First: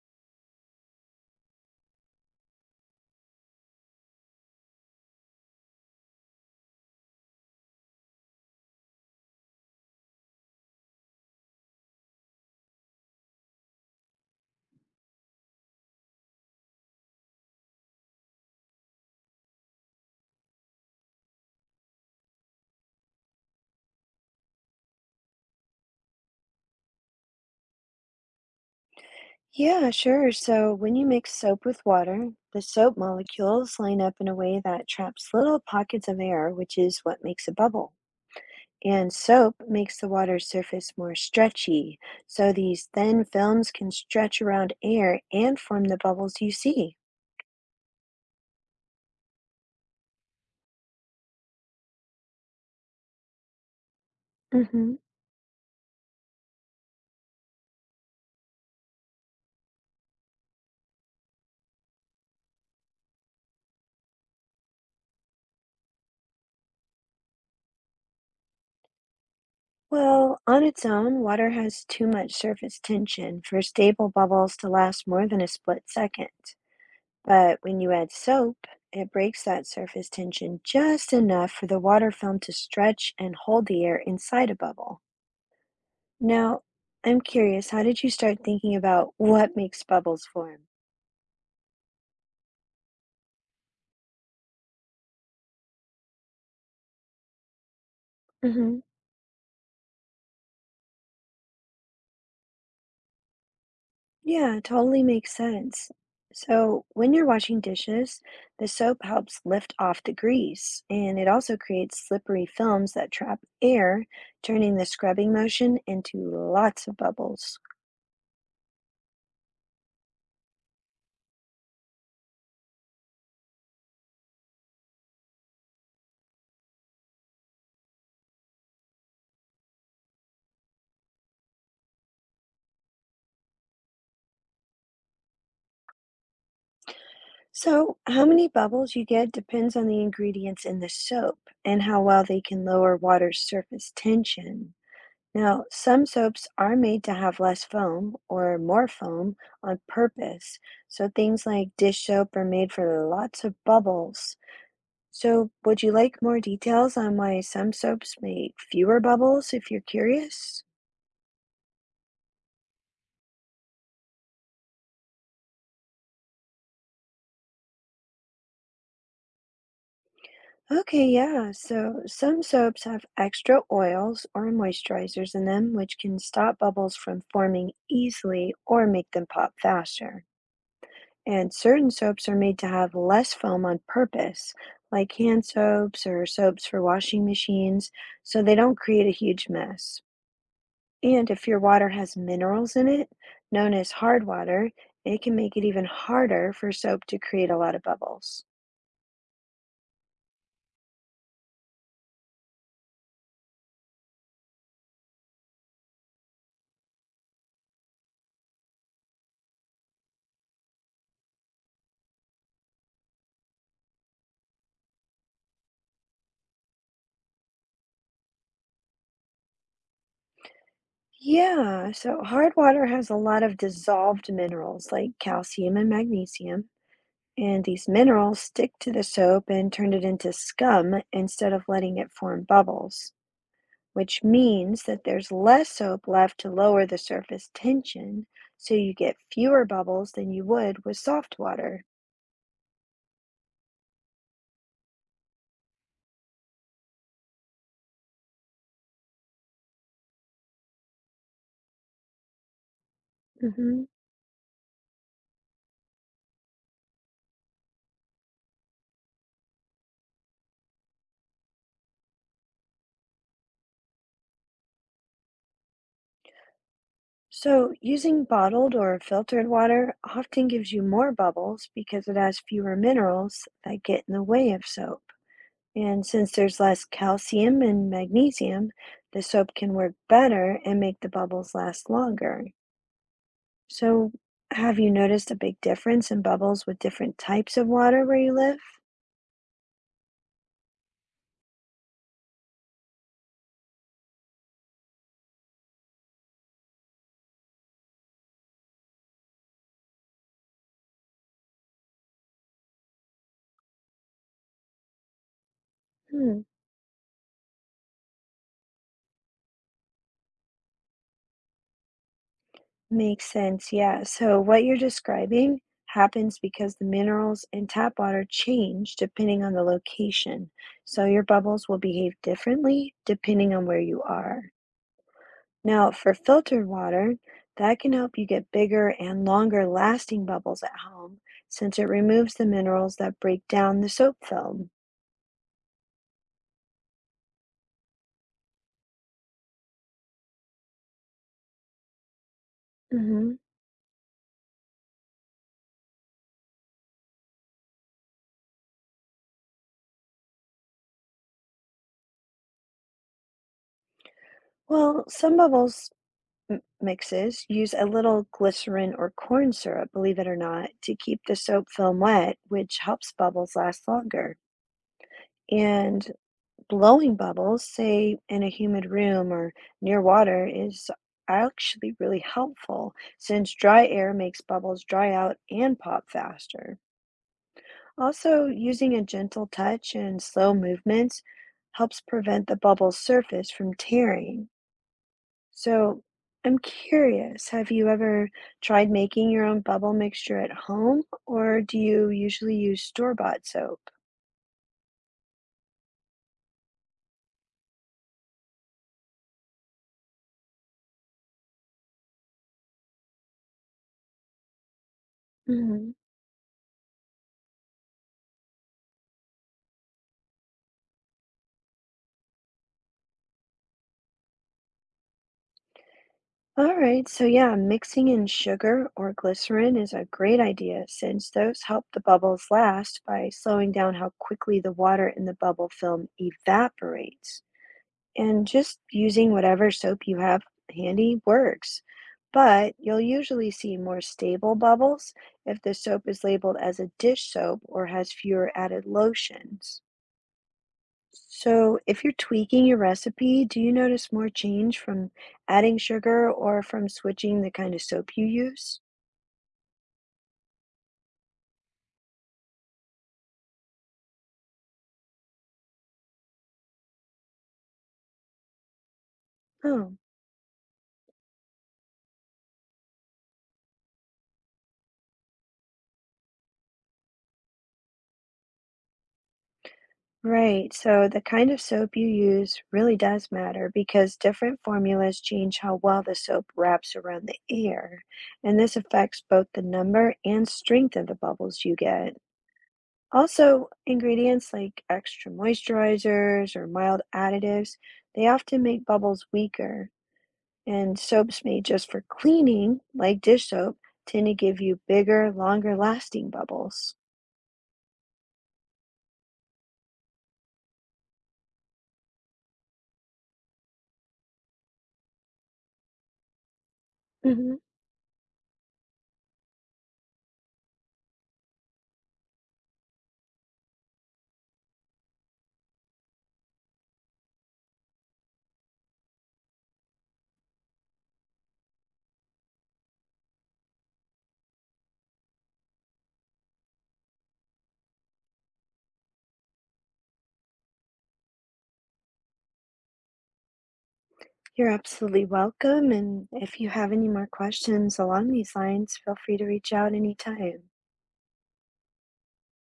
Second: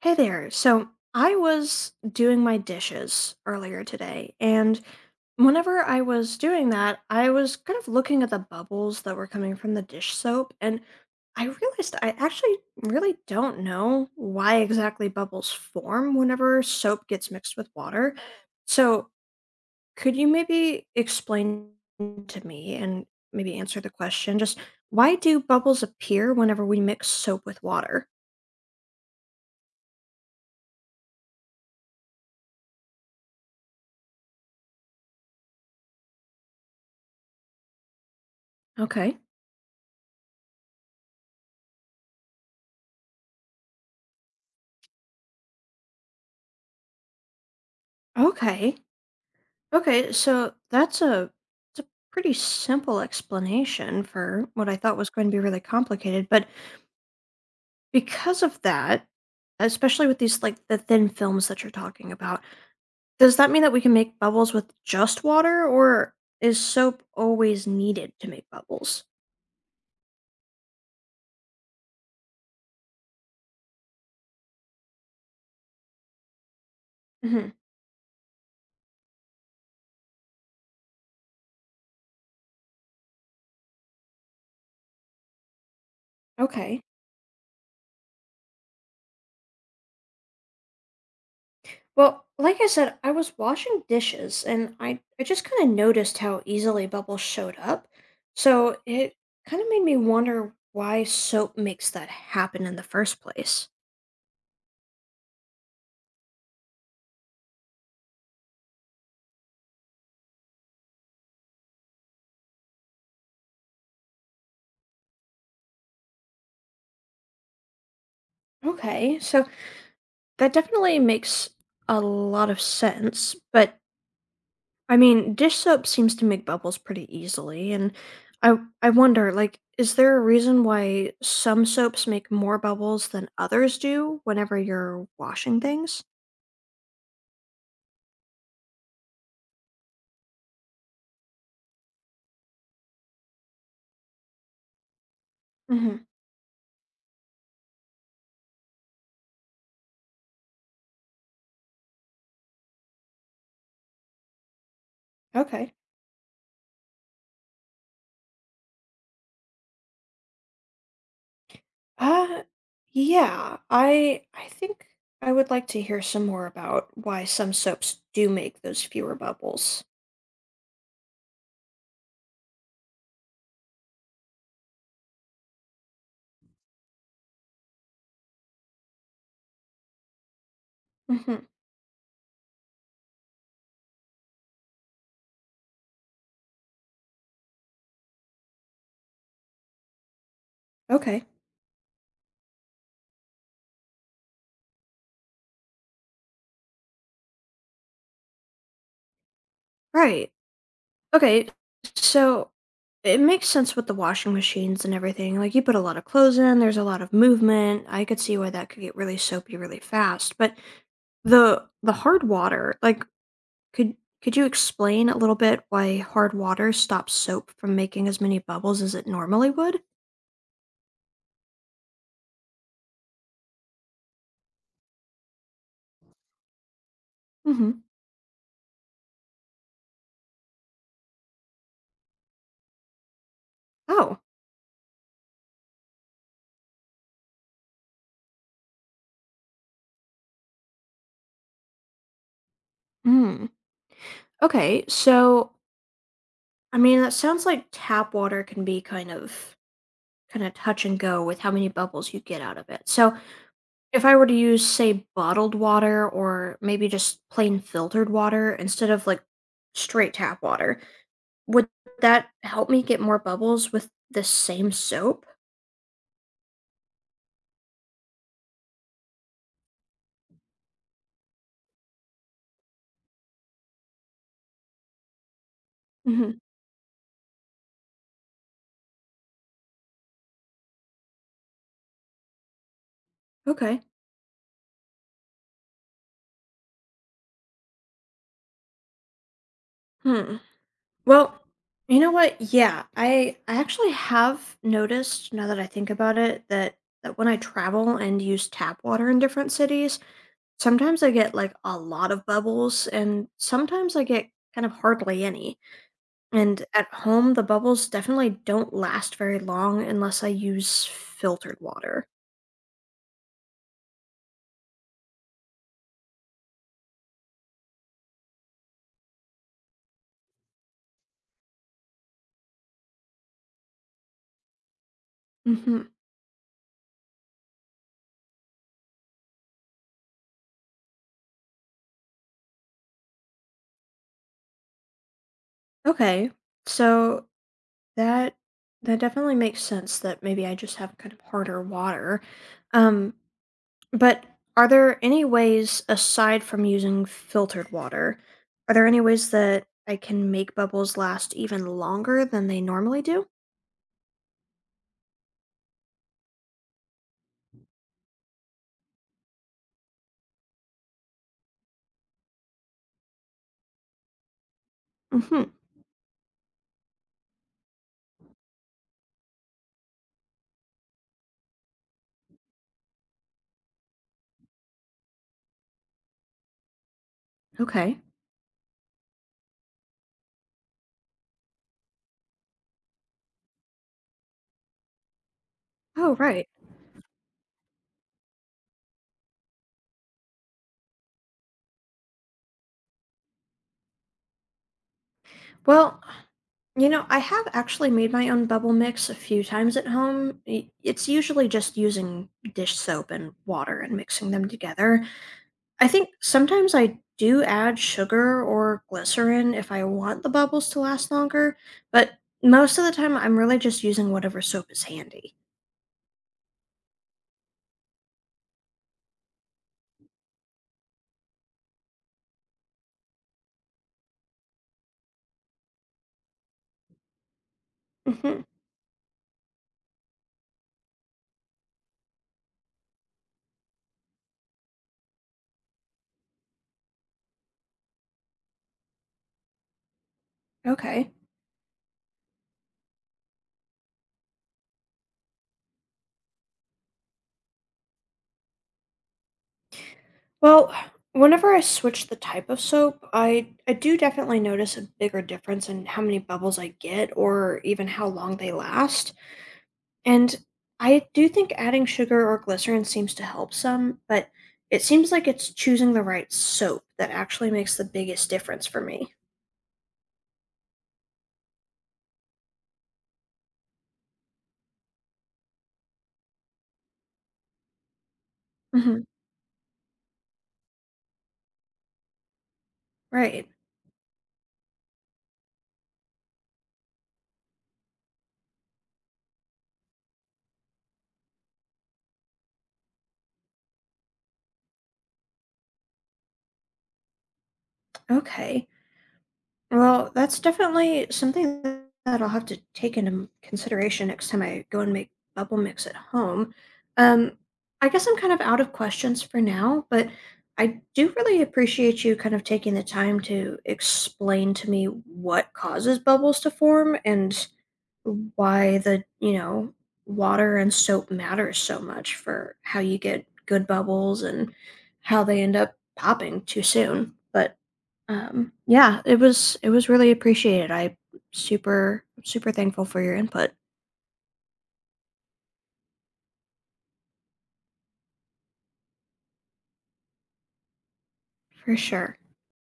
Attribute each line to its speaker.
Speaker 1: Hey there. So I was doing my dishes earlier today, and whenever I was doing that, I was kind of looking at the bubbles that were coming from the dish soap, and I realized I actually really don't know why exactly bubbles form whenever soap gets mixed with water. So could you maybe explain to me and maybe answer the question just why do bubbles appear whenever we mix soap with water?
Speaker 2: Yeah, sure. So when you mix soap with water, the soap molecules line up in a way that traps little pockets of air, which is what makes a bubble. And
Speaker 1: Okay.
Speaker 2: soap makes the water surface more stretchy, so these thin films can stretch around air and form the bubbles you see.
Speaker 1: Okay. Okay, so that's a it's a pretty simple explanation for what I
Speaker 2: Hmm.
Speaker 1: thought was going to be really complicated, but because of that, especially with these like the thin films that you're talking about, does that mean that we can make bubbles with just water or is soap always needed to make bubbles?
Speaker 2: Well, on its own, water has too much surface tension for stable bubbles to last more than a split second.
Speaker 1: hmm
Speaker 2: But when you add soap, it breaks that surface tension just enough for the water film to stretch and hold the air inside a bubble. Now,
Speaker 1: Okay.
Speaker 2: I'm curious, how did you start thinking about what makes bubbles form?
Speaker 1: Well, like I said, I was washing dishes and I just kind of noticed how easily bubbles showed up. So
Speaker 2: Hmm.
Speaker 1: it kind of made me wonder why soap makes that happen in the first place.
Speaker 2: Yeah, it totally makes sense. So, when you're washing dishes, the soap helps lift off the grease, and it also creates slippery films that trap air, turning the scrubbing motion into lots of bubbles.
Speaker 1: Okay, so that definitely makes a lot of sense, but I mean, dish soap seems to make bubbles pretty easily and I wonder, like, is there a reason why some soaps make more bubbles than others do whenever you're washing things?
Speaker 2: So, how many bubbles you get depends on the ingredients in the soap and how well they can lower water's surface tension. Now,
Speaker 1: Mhm.
Speaker 2: some soaps are made to have less foam or more foam on purpose. So, things like dish soap are made for lots of bubbles. So,
Speaker 1: Okay.
Speaker 2: would you like more details on why some soaps make fewer bubbles if you're curious?
Speaker 1: Uh, yeah, I think I would like to hear some more about why some soaps do make those fewer bubbles.
Speaker 2: Okay, yeah. So some soaps have extra oils or moisturizers in them, which can stop bubbles from forming easily or make them pop faster.
Speaker 1: hmm
Speaker 2: And certain soaps are made to have less foam on purpose, like hand soaps or soaps for washing machines, so they don't create a huge mess.
Speaker 1: Okay.
Speaker 2: And if your water has minerals in it, known as hard water, it can make it even harder for soap to create a lot of bubbles.
Speaker 1: Right. Okay. So it makes sense with the washing machines and everything. Like, you put a lot of clothes in, there's a lot of movement. I could see why that could get really soapy really fast. But the hard water, like, could could you explain a little bit why hard water stops soap from making as many bubbles as it normally would?
Speaker 2: Yeah, so hard water has a lot of dissolved minerals like calcium and magnesium, and
Speaker 1: Mm-hmm.
Speaker 2: these minerals stick to the soap and turn it into scum instead of letting it form bubbles,
Speaker 1: Oh.
Speaker 2: which means that there's less soap left to lower the surface tension, so you get fewer bubbles than you would with soft water.
Speaker 1: Mm. Okay, so I mean that sounds like tap water can be kind of touch and go with how many bubbles you get out of it. So
Speaker 2: Hmm.
Speaker 1: if I were to use, say, bottled water or maybe just plain filtered water instead of like straight tap water, would that help me get more bubbles with the same soap?
Speaker 2: So, using bottled or filtered water often gives you more bubbles because it has fewer minerals that get in the way of soap. And
Speaker 1: hmm
Speaker 2: since there's less calcium and magnesium, the soap can work better and make the bubbles last longer.
Speaker 1: Okay.
Speaker 2: So, have you noticed a big difference in bubbles with different types of water where you live?
Speaker 1: Hmm. Well, you know what? Yeah, I actually have noticed, now that I think about it, that that when I travel and use tap water in different cities, sometimes I get like a lot of bubbles, and sometimes I get kind of hardly any.
Speaker 2: Hmm,
Speaker 1: And at home, the bubbles definitely don't last very long unless I use filtered water.
Speaker 2: makes sense. Yeah. So, what you're describing happens because the minerals in tap water change depending on the location. So, your bubbles will behave differently depending on where you are.
Speaker 1: hmm
Speaker 2: Now, for filtered water, that can help you get bigger and longer lasting bubbles at home since it removes the minerals that break down the soap film.
Speaker 1: Okay, so that that definitely makes sense that maybe I just have kind of harder water. Um,
Speaker 2: Hmm.
Speaker 1: but are there any ways aside from using filtered water? Are there any ways that I can make bubbles last even longer than they normally do?
Speaker 2: Well, some bubbles mixes use a little glycerin or corn syrup, believe it or not, to keep the soap film wet, which helps bubbles last longer.
Speaker 1: hmm
Speaker 2: And blowing bubbles, say in a humid room or near water, is actually really helpful since dry air makes bubbles dry out and pop faster.
Speaker 1: Okay.
Speaker 2: Also, using a gentle touch and slow movements helps prevent the bubble's surface from tearing. So,
Speaker 1: Oh, right.
Speaker 2: I'm curious, have you ever tried making your own bubble mixture at home, or do you usually use store-bought soap?
Speaker 1: Well, you know, I have actually made my own bubble mix a few times at home. I- It's usually just using dish soap and water and mixing them together. I
Speaker 2: Mhm.
Speaker 1: think sometimes I do add sugar or glycerin if I want the bubbles to last longer, but most of the time I'm really just using whatever soap is handy.
Speaker 2: All right, so yeah, mixing in sugar or glycerin is a great idea since those help the bubbles last by slowing down how quickly the water in the bubble film evaporates.
Speaker 1: hmm
Speaker 2: And just using whatever soap you have handy works. But you'll usually see more stable bubbles if the soap is labeled as a dish soap or has fewer added lotions.
Speaker 1: Okay.
Speaker 2: So, if you're tweaking your recipe, do you notice more change from adding sugar or from switching the kind of soap you use?
Speaker 1: Well, whenever I switch the type of soap, I do definitely notice a bigger difference in how many bubbles I get or even how long they last.
Speaker 2: Oh,
Speaker 1: And I do think adding sugar or glycerin seems to help some, but it seems like it's choosing the right soap that actually makes the biggest difference for me.
Speaker 2: right. So, the kind of soap you use really does matter because different formulas change how well the soap wraps around the air, and this
Speaker 1: hmm
Speaker 2: affects both the number and strength of the bubbles you get.
Speaker 1: Right.
Speaker 2: Also, ingredients like extra moisturizers or mild additives, they often make bubbles weaker. And soaps made just for cleaning, like dish soap, tend to give you bigger, longer lasting bubbles.
Speaker 1: Okay. Well, that's definitely something that I'll have to take into consideration next time I go and make bubble mix at home. Um,
Speaker 2: Hmm.
Speaker 1: I guess I'm kind of out of questions for now, but I do really appreciate you kind of taking the time to explain to me what causes bubbles to form and why the water and soap matters so much for how you get good bubbles and how they end up popping too soon, but yeah, it was really appreciated. I super super thankful for your input
Speaker 2: You're absolutely welcome. And if you have any more questions along these lines, feel free to reach out anytime.
Speaker 1: for sure